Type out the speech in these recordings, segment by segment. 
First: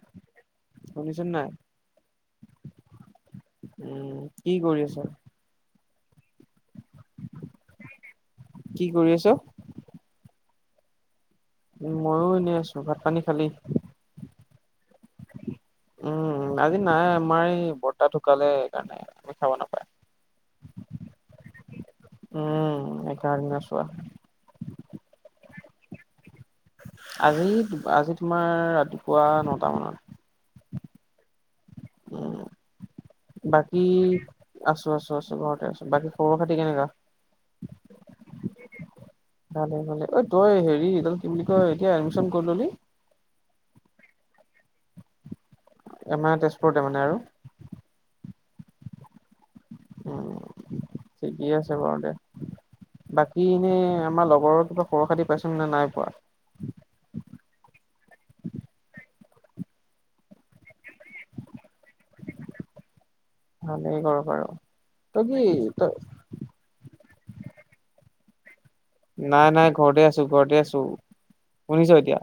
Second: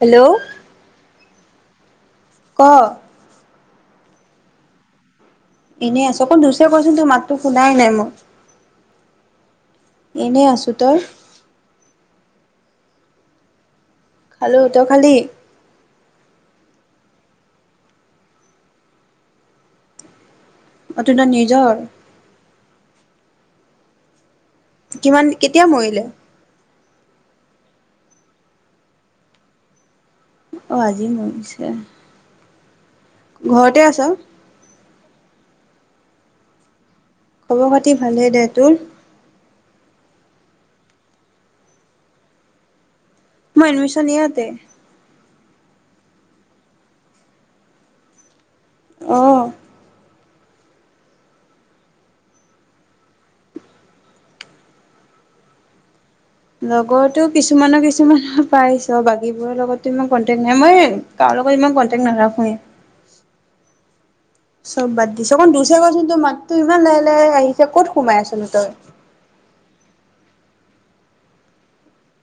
Hello? ছ নাই? ক উম কি কৰি আছ? এনেই আছো, অকন জোৰছে ক'চোন তোৰ মাতটো শুনাই নাই কি কৰি আছ? মই। এনেই আছোঁ। তই? উ মইো এনেই আছো। ভাত পানী খালি? খালো। তই খালি? উম আজি নাই, আমাৰ এই বৰ্তা ঢুকালে সেইকাৰণে আমি খাব নাপায়। অ' তোহোঁতৰ নিজৰ। উম একে বাৰে চুৱা কিমান কেতিয়া মৰিলে? আজি আজি তোমাৰ ৰাতিপুৱা নটা মানত। অ' আজি মৰিছে। উম, ঘৰতে বাকী আছ আছো আছো আছো ঘৰতে আছো। বাকী খবৰ খাতি কেনেকুৱা? খ'বৰ খাতি ভালে দে। তোৰ? ভালে ভালে অ ঐ তই হেৰি এইদাল কি বুলি কয় এতিয়া এডমিশন কৰি ল'লি? মই এডমিশন ইয়াতে এ মানে তেজপুৰতে মানে আৰু। আহ উম ঠিকেই আছে বাৰু দে। বাকী এনে আমাৰ লগৰ কিবা খবৰ খাতি পাইছ নে নাই পোৱা। টো কিছুমানৰ কিছুমান পাইছ বাকী বোৰৰ লগতো ইমান কন্টেক্ট নাই, মই তাৰ লগত ইমান কন্টেক্ট নাই। ৰাখোৱে ভালেই বাৰু বাৰু। চব বাদ তই দিছো। কি অকণ জোৰচে তই ক'চোন তোৰ মাতটো ইমান লাহ আহিছে, ক'ত সোমাই আছিল তই? নাই নাই ঘৰতে আছো ঘৰতে আছো, শুনিছ এতিয়া।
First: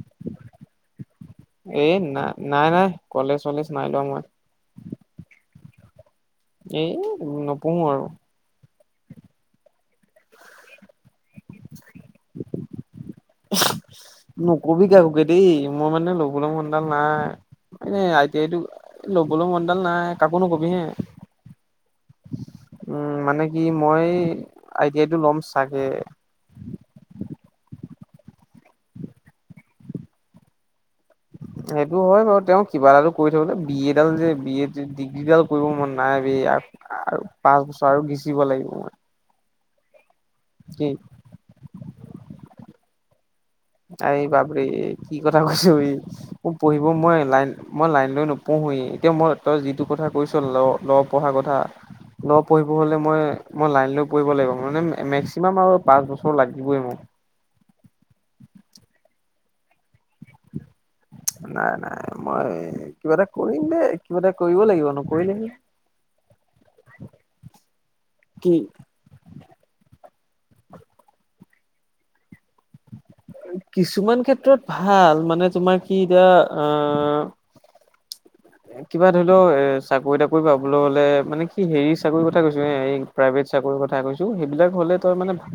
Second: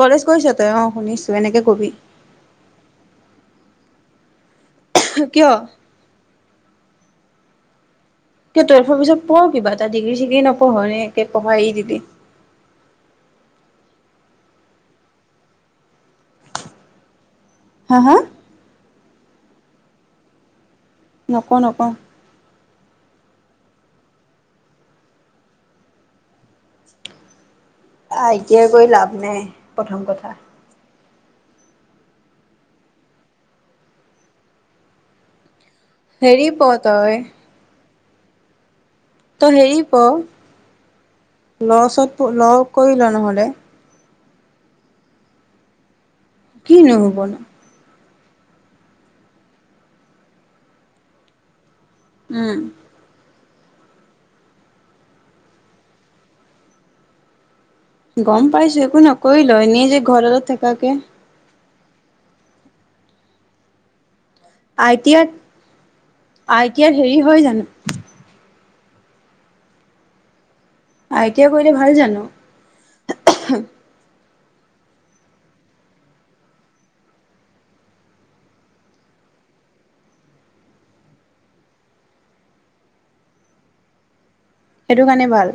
কলেজ গৈছ তই অ শুনিছো। এনেকে এ কবি নাই নাই নাই কলেজ চলেজ নাই যোৱা মই। [unintelligible] কিহৰ? এই নপঢ়ো আৰু। টুৱেফৰ পিছত পঢ় কিবা এটা ডিগ্ৰী চিগ্ৰী নপঢ় নে একে পঢ়া এৰি দিবি? [inaudible] নকবি কাকোকে দেই, মই মানে ল'বলে মনডাল নাই। হা এনে হা আই টি আই টো ল'বলৈ মনডাল নাই, কাকো নোকবি হে। নকওঁ নকওঁ। উম মানে কি মই আই টি আই টো ল'ম চাগে। আই টি আই কৰি লাভ নাই প্ৰথম কথা। সেইটো হয় বাৰু, তেওঁ কিবা এটাটো কৰি থাক বি এ ডাল যে বি এ ডিগ্ৰীডাল কৰিব মন নাই বে হেৰি পঢ় তই আৰু, পাঁচ বছৰ আৰু গিচিব লাগিব মই। তো হেৰি কি পঢ় ল চত ল কৰি ল নহ'লে। আৰে বাপৰে কি কথা কৈছ এই! মোৰ পঢ়িব কিনো মই হ'বনো লাইন মই লাইন লৈ নোপঢ়হোৱেই, এতিয়া মই তই যিটো কথা কৈছ ল ল পঢ়াৰ কথা ল' উম পঢ়িব হ'লে মই মই লাইন লৈ পঢ়িব লাগিব মানে মেক্সিমাম আৰু পাঁচ বছৰ লাগিবই মোক। গম পাইছো একো নহয় কৰি ল এনেই যে ঘৰতে তই থাকাকে। নাই নাই মই কিবা এটা কৰিম দে। কিবা এটা কৰিব লাগিব আই টি আইত নকৰিলে কি, আই টি আইত হেৰি হয় জানো কি? আইটিয়া কৰিলে ভাল জানো? কিছুমান ক্ষেত্ৰত ভাল মানে তোমাৰ কি এতিয়া আ কিবা ধৰি ল এ চাকৰি তাকৰি পাবলৈ হলে মানে কি হেৰি চাকৰি কথা কৈছো এ এই প্ৰাইভেট চাকৰি কথা কৈছো সেইবিলাক হলে সেইটো তই কাৰণে মানে ভাল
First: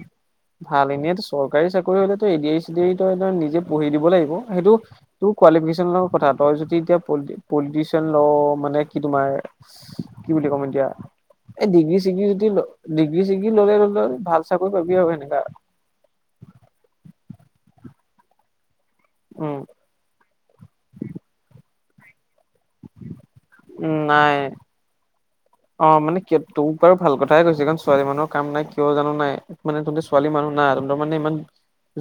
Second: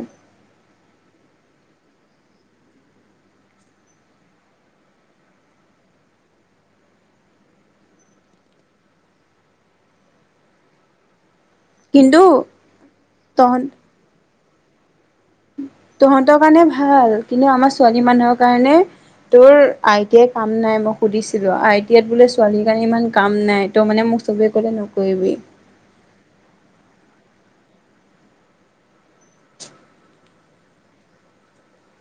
ভাল এনেই চৰকাৰী চাকৰি হলে তই এডি আৰ ই চেদি আৰ ই তই নিজে পঢ়ি দিব লাগিব, সেইটো তোৰ কোৱালিফিকেশ্যনৰ লগত কথা। তই যদি এতিয়া পলিটিচিয়ান ল মানে কি তোমাৰ কি বুলি ক'ম এতিয়া এই ডিগ্ৰী কিন্তু চিগ্ৰী যদি ডিগ্ৰী চিগ্ৰী তহত ললে আৰু তই ভাল চাকৰি পাবি আৰু সেনেক। তহঁতৰ কাৰণে ভাল, কিন্তু আমাৰ ছোৱালী মানুহৰ কাৰণে তোৰ উম আই টি আই কাম নাই মই সুধিছিলো আই টি আইত বোলে ছোৱালীৰ কাৰণে ইমান কাম নাই ত উম মানে মোক নাই সবে ক'লে নকৰিবি। অ মানে ক তোক বাৰু ভাল কথাই কৈছে কাৰণ ছোৱালী মানুহৰ কাম নাই কিয় জানো নাই মানে তহঁতে ছোৱালী মানুহ নাই আৰু মানে ইমান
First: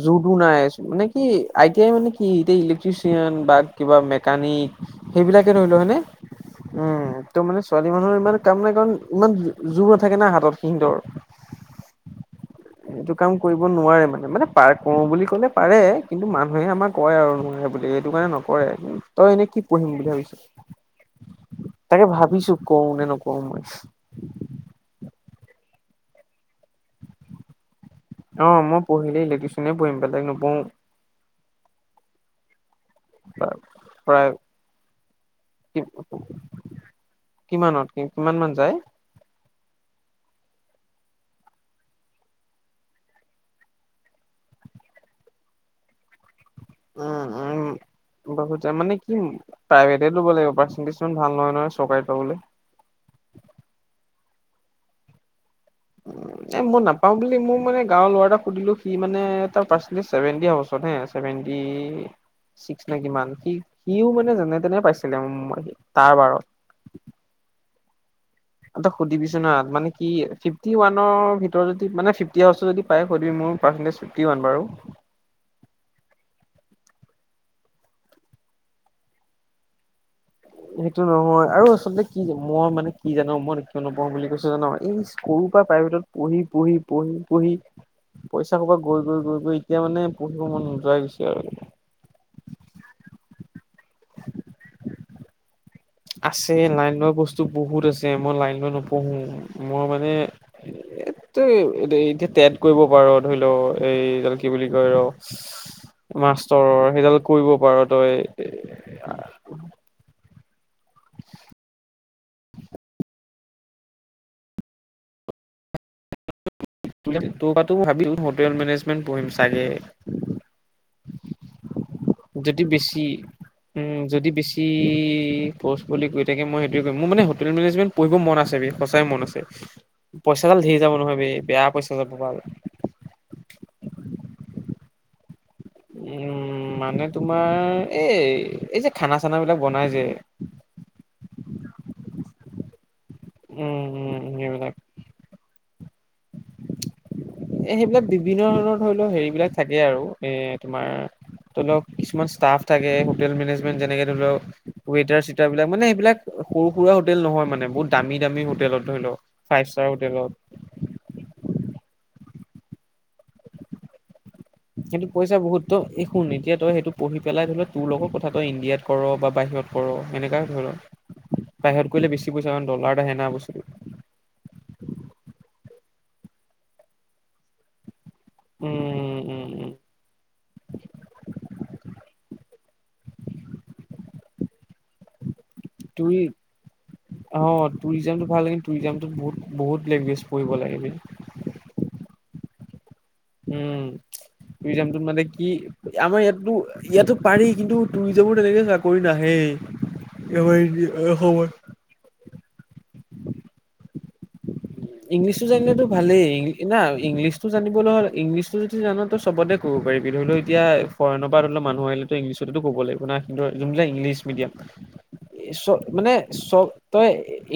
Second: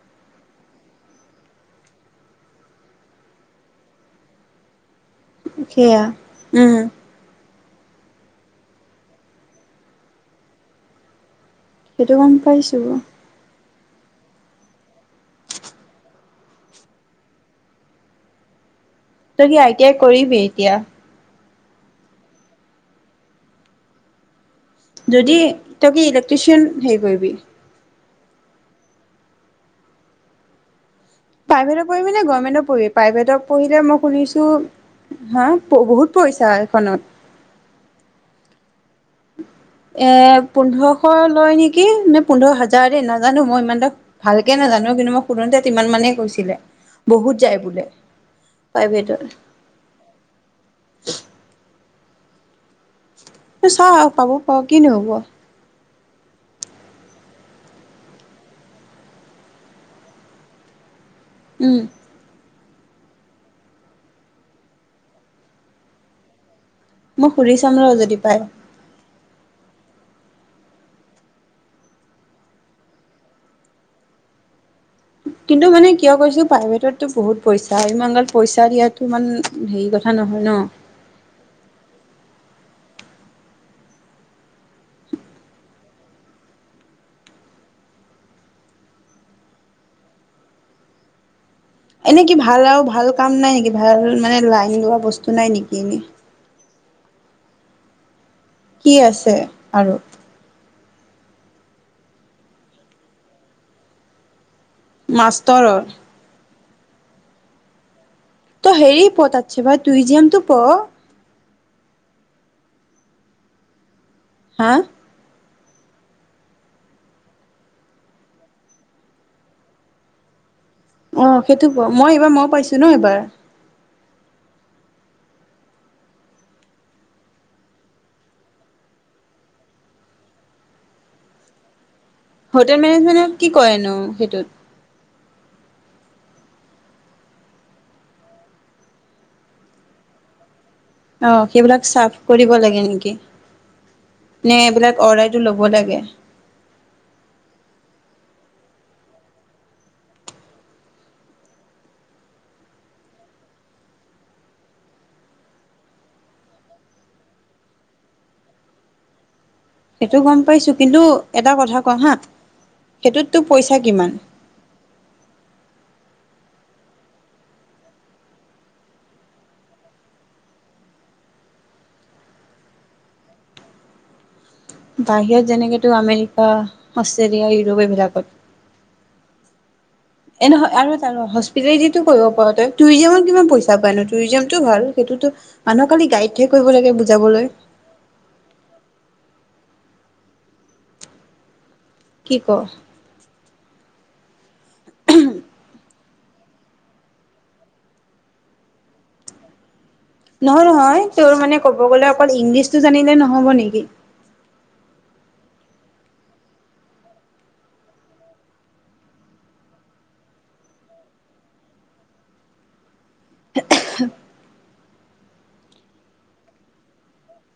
যুৰটো নাই, মানে কি আই টি আই মানে কি এতিয়া ইলেক্ট্ৰিচিয়ান বা কিবা মেকানিক সেইবিলাকে ধৰি লোৱা হয়নে, সেয়া উম তহ মানে ছোৱালী মানুহৰ ইমান কাম নাই কাৰণ, ইমান জোৰ নাথাকে না হাতত সিহঁতৰ সেইটো গম পাইছোঁ। এইটো কাম কৰিব নোৱাৰে মানে, মানে পাৰ কৰো বুলি কলে পাৰে, কিন্তু মানুহে আমাৰ কয় আৰু নোৱাৰে বুলি এইটো কাৰণে নকৰে। তই এনেই কি আই টি পঢ়িম আই বুলি ভাবিছ। কৰিবি এতিয়া তাকে ভাবিছো কৰোঁ নে নকৰোঁ। যদি, তই কি ইলেক্ট্ৰিচিয়ান হেৰি কৰিবি। অ মই পঢ়িলে ইলেকট্ৰিচিয়ানে পঢ়িম, বেলেগ নপঢ়ো। প্ৰাইভেটত পঢ়িবি নে গৰ্মেণ্টত পঢ়িবি প্ৰাইভেটত পঢ়িলে মই প্ৰায় শুনিছোঁ, হা বহুত পইচা এখনত কিমানত কি, কিমান মান যায়? [inaudible] এ পোন্ধৰশ লয় নেকি, নে পোন্ধৰ হাজাৰ দেই নাজানো, মই ইমানটা ভালকে নাজানোঁ মানু্হক কিন্তু মই শুধুতে তিমান মানে কৈছিলে, উম বহুত যায় বোলে। বহুত যায় মানে কি, প্ৰাইভেটত প্ৰাইভেটে লব লাগিব পাৰ্চেন্টিজটো ইমান ভাল নহয় নহয়, চৰকাৰীত লবলে এহ চাওঁ পাবও পাওঁ, কিনো হব এহ মই নাপাওঁ বুলি মোৰ মানে গাঁৱৰ লৰা এটাক সুধিলো, সি মানে তাৰ পাৰ্চেন্টিজটো ছেভেনটি এহ ওচৰত এহ আছে। ছেভেনটি উম চিক্স নে কিমান, সি সিও মানে যেনে তেনে পাইছিলে তাৰ বাৰত মই সুদি চাম ৰহ যদি পায় তই সুধিবি চুন হা, মানে কি ফিফটি ৱানৰ ভিতৰত যদি মানে ফিফ হা যদি পায় কৈ দিবি মোক। বাৰু! কিন্তু মানে কিয় কৈছো প্ৰাইভেটতটো বহুত পইচা ইমান গাল পইচা দিয়াতো ইমান হেৰি কথা নহয় ন সেইটো নহয় আৰু আচলতে কি মই মানে কি জানো মই কিয় নপঢ়ো বুলি কৈছো জানো এই সৰুৰ পৰা প্ৰাইভেটত পঢ়ি পঢ়ি পঢ়ি পঢ়ি পইচা সোপা গৈ গৈ গৈ গৈ এতিয়া মানে পঢ়িব মন নোযোৱাই গৈছে আৰু। এনে কি ভাল আৰু ভাল কাম নাই নেকি ভাল মানে লাইন লোৱা বস্তু নাই নেকি? এনে আছে, লাইন লোৱা বস্তু বহুত আছে। মই লাইন লৈ কি নপঢ়ো আছে মই আৰু মানে এ তই এতিয়া তেট কৰিব পাৰ ধৰি ল' এই কি বুলি কয় ৰ, মাষ্টৰৰ মাষ্টৰৰ সেইডাল কৰিব পাৰ তই। ত' হেৰি পঢ় তাতচে ভাই তুৰিজিয়ামটো পঢ়। হা? [unintelligible] ভাবি হোটেল মেনেজমেন্ট পঢ়িম চাগে। অ' সেইটো পঢ় মই এইবাৰ মই যদি পাইছো ন বেছি এইবাৰ। উম, যদি বেছি খৰচ বুলি কৈ তাকে মই সেইটোৱে কৰিম। মোৰ মানে হোটেল মেনেজমেণ্ট পঢ়িব মন আছে বে। সঁচাই মন আছে পইচাডাল ধেই যাব নহয় বে বেয়া পইচা। যাব ভাল হোটেল মেনেজমেণ্টত কি কৰেনো সেইটোত? উম। উম, মানে তোমাৰ এই এই যে খানা-চানা বিলাক বনাই যে। অ' সেইবিলাক চাফ কৰিব লাগে নেকি। উম উম নে সেইবিলাক এইবিলাক অৰাইটো ল'ব লাগে। এ সেইবিলাক বিভিন্ন ধৰণৰ ধৰি লও হেৰি বিলাক থাকে আৰু এ তোমাৰ ধৰি লওক কিছুমান ষ্টাফ থাকে হোটেল মেনেজমেণ্ট যেনেকে ধৰি লওক ৱটাৰ চৱেটাৰ বিলাক মানে এইবিলাক সৰু-সুৰা হোটেল নহয় মানে বহুত দামী-দামী হোটেলত ধৰি লওক ফাইভ ষ্টাৰ সেইটো হোটেলত গম পাইছোঁ কিন্তু এটা কথা কওঁ হা সেইটোততো পইচা কিমান? [unintelligible] পইচা বহুত তয় এই শুন এতিয়া তই সেইটো পঢ়ি পেলাই ধৰি লও তোৰ লগত কথা তই ইণ্ডিয়াত কৰ বা বাহি [unintelligible] কৰোঁ সেনেকাই। [unintelligible] বাহিৰত কৰিলে বেছি পইছা কাৰণ ডলাৰত আহে না বস্তুতো। বাহিৰত যেনেকেতো আমেৰিকা অষ্ট্ৰেলিয়া ইউৰোপ এইবিলাকত। উম, উম-উম। এ নহয় আৰু এটা ৰ [unintelligible] কৰিব পাৰ তই [unintelligible] কিমান পইচা পাই নো [unintelligible] ভাল। সেইটোতো মানুহক খালি টুই গাইডহে কৰিব লাগে অ' বুজাবলৈ টুৰিজামটো ভাল লাগে টুৰিজামটোত বহুত বহুত ল্যাঙ্গুয়েজ পঢ়িব লাগে বে। কি ক? উম, [unintelligible] মানে কি আমাৰ ইয়াতো-ইয়াতো পাৰি কিন্তু টুৰিজমৰ তেনেকে চাকৰি নাহেই। আমাৰ নহয়-নহয় তোৰ অসমত মানে ক'ব গলে অকল ইংলিছটো জানিলে নহব নেকি? ইংলিছটো জানিলেতো ভালেই না ইংলিছটো জানিবলৈ হ'ল ইংলিছটো যদি জান তোৰ চবতে কো [unintelligible] এতিয়া ফৰেনৰ পৰা ধৰি লওঁ মানুহ আহিলেটো ইংলিছতেটো ক'ব লাগিব না কিনটো যোন বিলাক ইংলিছ মিডিয়াম চ মানে চব তই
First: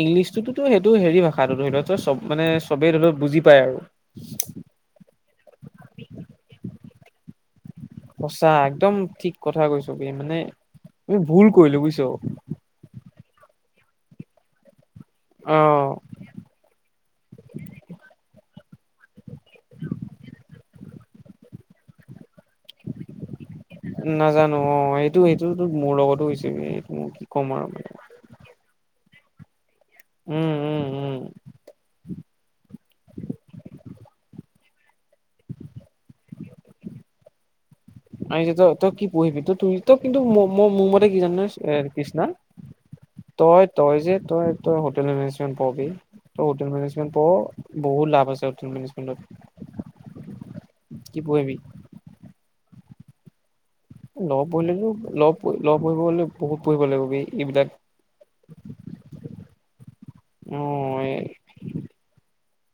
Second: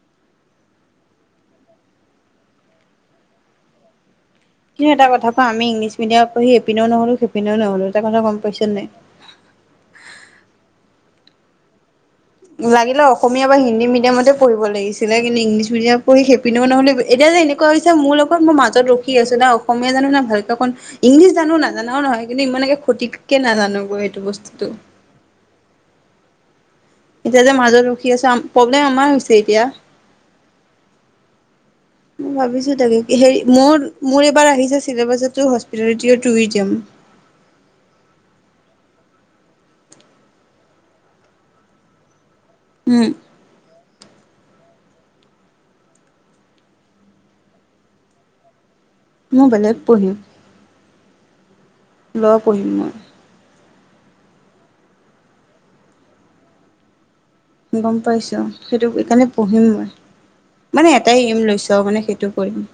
ইংলিছটোতো সেইটো হেৰি ভাষাটো ধৰি লওঁ তোৰ চব মানে চবেই ধৰিলো বুজি পায় আৰু। কিন্তু এটা কথা কও আমি ইংলিছ মিডিয়ামত পঢ়ি এপিনেও নহলো সেইপিনেও নহলো। এটা কথা গম সঁচা পাইছ নাই। একদম ঠিক কথা কৈছ বে মানে আমি ভুল কৰিলো বুইচ। লাগিলে অসমীয়া বা হিন্দী মিডিয়ামতে পঢ়িব লাগিছি অ ইংলিছ মিডিয়াম পঢ়ি সেপিনেও নহলে, এতি যে এনেকুৱা হৈছে মোৰ লগত মই মাজত ৰখি আছো না অসমীয়া ন' নাই ভালকে অকন ইংলিছ জানো নাজানাও নহয় কিন্তু ইমানকে ক্ষতিকে নাজানো গৈ এইটো নাজানো বস্তুটো। অ এইটো এইটো মোৰ লগতো হৈছে বে। মই কি এতিয়া ক'ম যে আৰু মাজত মানে ৰখি আছো প্ৰব্লেম আমাৰ হৈছে এতিয়া। উম, উম, উম, মই ভাবিছো তাকে হেৰি মোৰ-মোৰ এইবাৰ আহিছে চছিলিলেবাছতো হস্পিটেৰিটেও টুৰিজম আহিছে তই তই কি পঢ়িবি তই তু তই কিন্তু মোৰ মতে কি জান নহয় এ কৃষ্ণা উম তই তই যে তই তই হোটেল মেনেজমেণ্ট পবি ত হোটেল মেনেজমেট প বহুত লাভ আছে হোটেল মেনেজ মই বেলেগ পঢ়িম কি পহিবি ল' পঢ়িম মই। ল' পঢ়িলেটো ল' ল' পঢ়িব গলে বহুত পঢ়িব লাগিব বে। এইবিলাক গম পাইছো সেইটো এইকাৰণে পঢ়িম অ মই। মানে এটাই এইম লৈছো মানে সেইটো কৰিম।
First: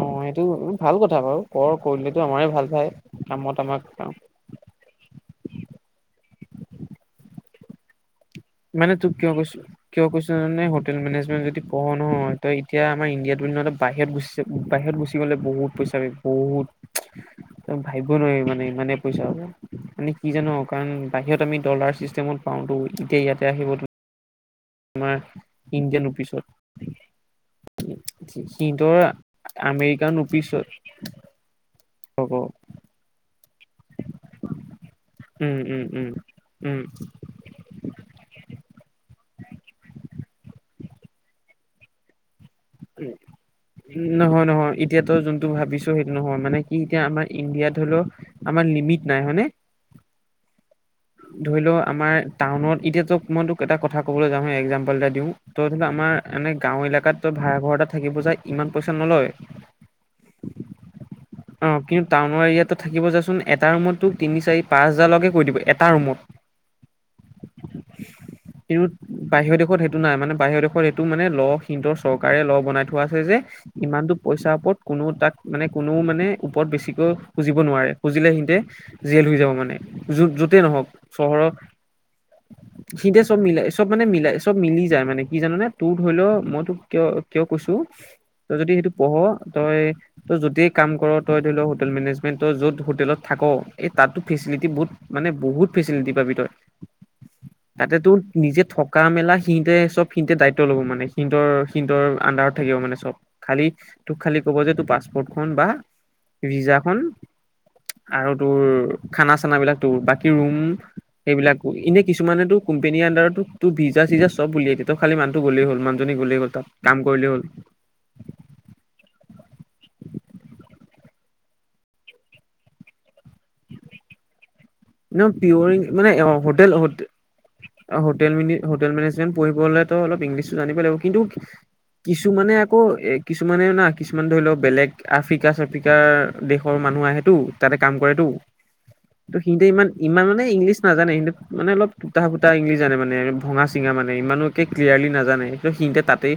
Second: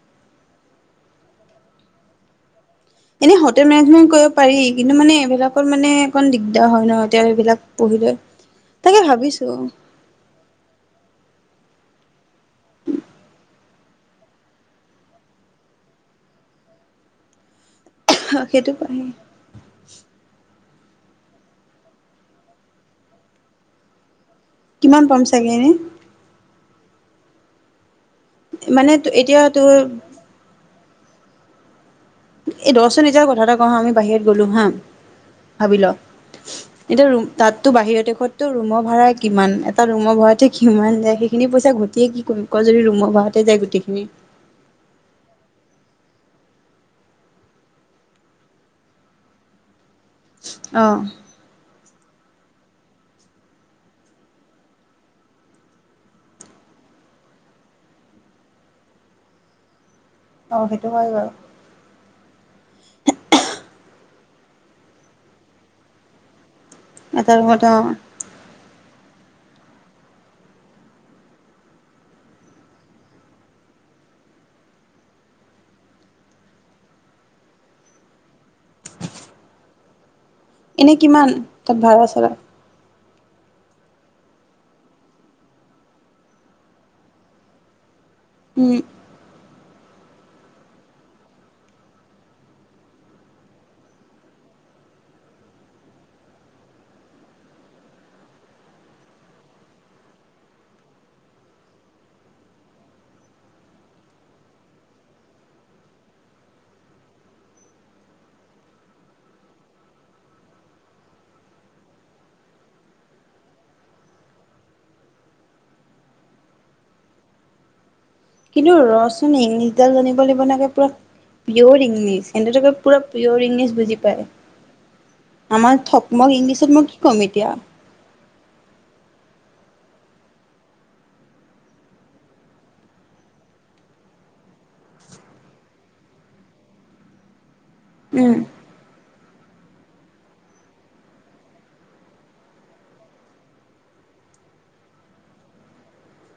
অ সেইটো ভাল কথা বাৰু কৰ কৰিলেটো আমাৰে ভাল ভায়। এনে হোটেল মেনেজমেণ্ট কৰিব পাৰি কিন্তু মানে এইবিলাকত মানে অকন দিগদাৰ হয় ন' তেল বিলাক পঢ়িলে। মানে তাকে তোক কিয় ভাবিছো কৈছো কিয় কৈছো জান'নে হোটেল মেনেজমেণ্ট যদি পঢ় নহয় তই এতিয়া আমাৰ ইণ্ডিয়াটো [unintelligible] বাহিৰত গুচি বাহিৰত গুচি গ'লে বহুত পইচা বে বহুত। ভাবিব নোৱাৰি মানে সেইটো ইমানে পাৰি পইচা হ'ব মানে কি জানো? কাৰণ বাহিৰত আমি ডলাৰ চিষ্টেমত পাওঁতো, এতিয়া ইয়াতে আহিব কিমান আমাৰ পাম চাগে এনে ইণ্ডিয়ান ৰূপীছত মানে সিহঁতৰ এতিয়া তোৰ আমেৰিকান ৰূপীছত। এই দশজনি যে কথা এটা কও হাঁ আমি বাহিৰত গ'লো হাঁ। উম, উম, উম, উম এতিয়া ৰুম তাতো বাহিৰৰ দেশতটো ৰুমৰ ভাড়া কিমান, এটা ৰুমৰ ভাড়াতে কিমান যায় সেইখিনি পইচা এয়া ঘটিয়ে কি কৰিম? ক যদি ৰুমৰ উম, ভাড়াতে যায় উম, গোটেইখিনি নহয় নহয় এতিয়া তই যোনটো ভাবি ছ' সেইটো নহয় মানে কি এতিয়া আমাৰ ইণ্ডিয়াত ধৰি ল' আমাৰ লিমিট নাই হয় নে? অ', আমাৰ টাউনত এতিয়া ত' মই তোক এটা কথা কবলৈ যাওঁ একজাম্পল এটা দিওঁ ত' ধৰি ল' আমাৰ এনে গাঁৱত ইলাকাত তই ভাড়া ঘৰ এটা থাকিব যাই ইমান পইচা নলয় অ', সেইটো হয় বাৰু। অ কিন্তু টাউনৰ এৰিয়াতো থাকিব যাচোন এটা ৰুমত তোক তিনি, চাৰি, পাঁচ হাজাৰ লৈকে কই দিব এটা ৰুমত। এটা ৰোমত অ', কিন্তু বাহিৰৰ দেশত সেইটো নাই মানে বাহিৰৰ দেশত সেইটো মানে ল' সিনটৰ চৰকাৰে ল' বনাই থোৱা আছে যে ইমানতো পইচাৰ ওপৰত কোনো তাক মানে কোনো মানে ওপৰত বেছিকৈ খুজিব নোৱাৰে খুজিলে সিহঁতে জেইল হৈ যাব মানে, য য'তেই নহওক এনে কিমান চহৰত। তাত ভাড়া চাড়া সিহঁতে চব মিলাই, চব মানে মিলাই, চব মিলি যায় মানে কি জান'নে তোৰ ধৰি ল' মই তোক কিয় কিয় কৈছো তই যদি উম সেইটো পঢ় তই-তই যতেই কাম ক'ৰ, তই ধৰি ল' হোটেল মেনেজমেন্ট তই য'ত হোটেলত থাক এই তাতো ফেচি লিটী বহুত মানে বহুত ফেচিলিটী পাবি তই। তাতে তোৰ নিজে থকা মেলা সিহঁতে চব সিহঁতে দায়িত্ব ল'ব মানে সিহঁতৰ সিহঁতৰ আণ্ডাৰ থাকিব মানে চব, খালি তোক খালি কব যে তোৰ পাছপ'ৰ্টখন বা ভিজা খন আৰু তোৰ খানা চানা বিলাক বাকি ৰুম সেইবিলাকো এনে কিছুমানে তো কোম্পানীৰ আডাৰতো ত ভিজা চিজা চব উলিয়াই দিয়ে। তই খালী মানুহটো গলেই হল মানুজনী গলেই হল তাত কাম কৰিলেই হল। কিন্তু ৰচোন ইংলিছডাল জানিব লাগিব নহয় একে পুৰা পিয়ৰ ইংলিছ সিহতোকে পুৰা পিয়ৰ ইংলিছ বুজি পায়। ন আমাৰ পিয়ৰ মানে অ থকমক ইংলিছত হোটেল মই কি ক'ম এতিয়া হোটেল মিনি হোটেল মেনেজমেণ্ট পঢ়িবলেতো অলপ ইংলিছো জানিবই লাগিব কিন্তু কিছুমানে আকৌ এ কিছুমানেও না কিছুমানে ধৰি লওক বেলেগ আফ্ৰিকা চাফ্ৰিকাৰ দেশৰ মা মানুহ আহেটো তাতে কাম কৰেটো উম সিহঁতে ইমান-ইমান মানে ইংলিছ নাজানে সিহঁতে মানে অলপ তুটা ফুটা ইংলিছ জানে মানে ভঙা চিঙা মানে ইমানো ক্লিয়াৰলি নাজানে সিহঁতে তাতে,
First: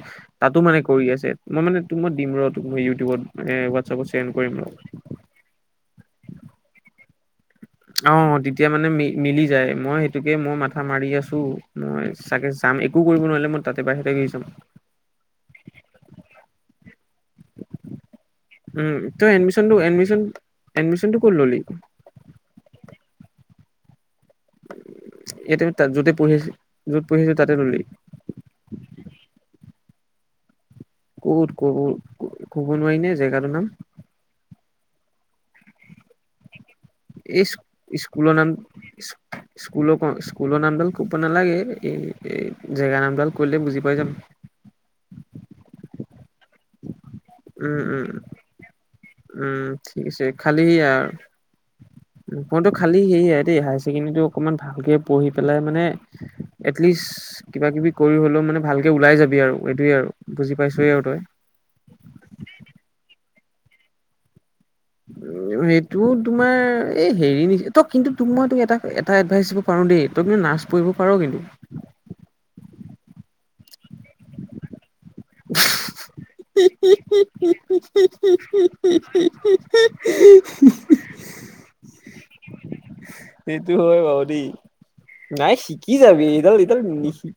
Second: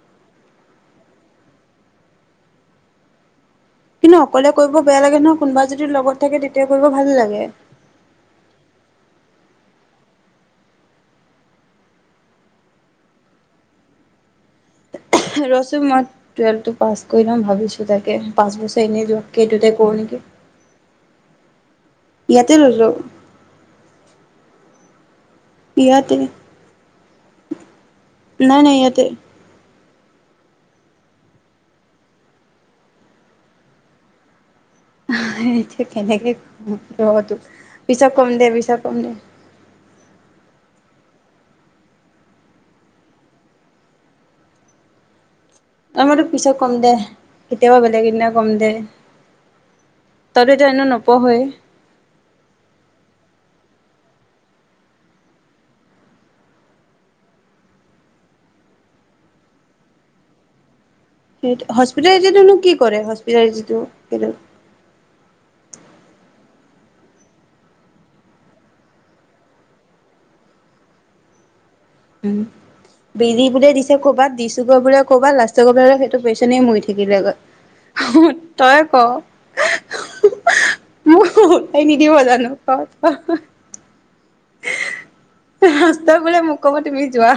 তাতো মানে কৰি আছে মই মানে তোৰ মই দিম ৰ' তোক মই ইউটিউবত এ হোৱাটছএপত কিন্তু চেণ্ড অকলে কৰিম ৰ কৰিব বেয়া লাগে নহয় কোনোবা যদি লগত থাকে তেতিয়া কৰিব ভাল লাগে। অ', তেতিয়া মানে ম মিলি যায় মই সেইটোকে মই মাথা মাৰি আছোঁ মই চাগে যাম একো কৰিব নোৱাৰিলে মই তাতে বাহিৰতে গুছি যাম। ৰ'চোন মই টুৱেলভটো পাছ কৰি লও ভাবিছোঁ তাকে, পাঁচ বছৰ এনেই তই যোৱাতকে এইটোতে এডমিচনটো কৰোঁ এডমিচন নেকি। উম, এডমিচনটো ক'ত ললি? [unintelligible] এ তুমি তাত যোতে ইয়াতে পঢ়িআছি যত পঢ়ি আছিলি তাতে ললি। নাই নাই ইয়াতে কত কত ক'ব নোৱাৰি নে জেগাৰ নাম। সেইটো কেনেকে ৰ এই তোক পিছত স্কুলৰ কম নাম দে পিছত কম দে। স্কুলৰ স্কুলৰ নামডাল ক'ব নালাগে এ জেগা নামডাল কলে বুজি পাই যাম। [unintelligible] এই মই তোক পিছত কম দে কেতিয়াবা বেলেগ উম উম এদিনা কম দে। উম ঠিক আছে তইতো খালি এতিয়া এনেও সেয়া নপঢ়ই মইতো খালি সেইয়াই দেই হাইছেকেণ্ডাৰী অকমান ভালকে পঢ়িপেলাই মানে এতলিষ্ট কিবা কিবি কৰি হলেও মানে ভালকে ওলাই যাবি আৰু এইটোয়ে আৰু বুজি পাইছোৱয়েই আৰু তই হজপিৰাইজি টো নো কি কৰে উম। সেইটো তোমাৰ এই হেৰি নিকি ত কিন্তু তোক মই এটা এডভাইচ দিব পাৰো দেই ত কিন্তু ন নাছ পৰিব পাৰ কিন্তু। উম বেজি বোৰে দিছে ক'ৰবাত দিছোগৈ বোলে কৰ'বাত লাষ্টে কবলে সেইটো পেচনে মৰি থাকিলেগৈ তই ক মোক উলাই নিদিব জানো ক। এইটো হয় বাৰু দেই। নাই শিকি লাষ্টত যাবি বোলে এইডাল মোক ক'ব এইডাল তুমি নিশি যোৱা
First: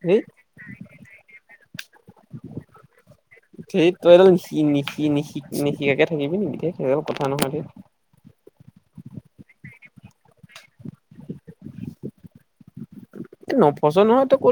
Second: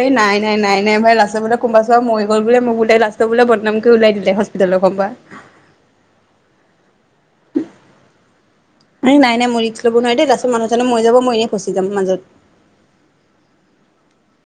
এই নাই নাই নাই নাই ভাই লাষ্টত বোলে কোবা মৈ গল বোলে মোৰ বোলে লাষ্টত বোলে বদনামকে সেই ওলাই তই এডাল দিলে নিশি হস্পিটেলৰ নিশি কোনোবা নিশিক নিশিকাকে থাকিবি নেকি সেইড কথা নহয়েই এ নাই নাই মোৰ ৰি্চ ল'ব নোৱাৰি দেই তাৰপছত মানুহজনে মই যাব মই এনেই খচি যাম মাজত ন ফচ নহয় তো ক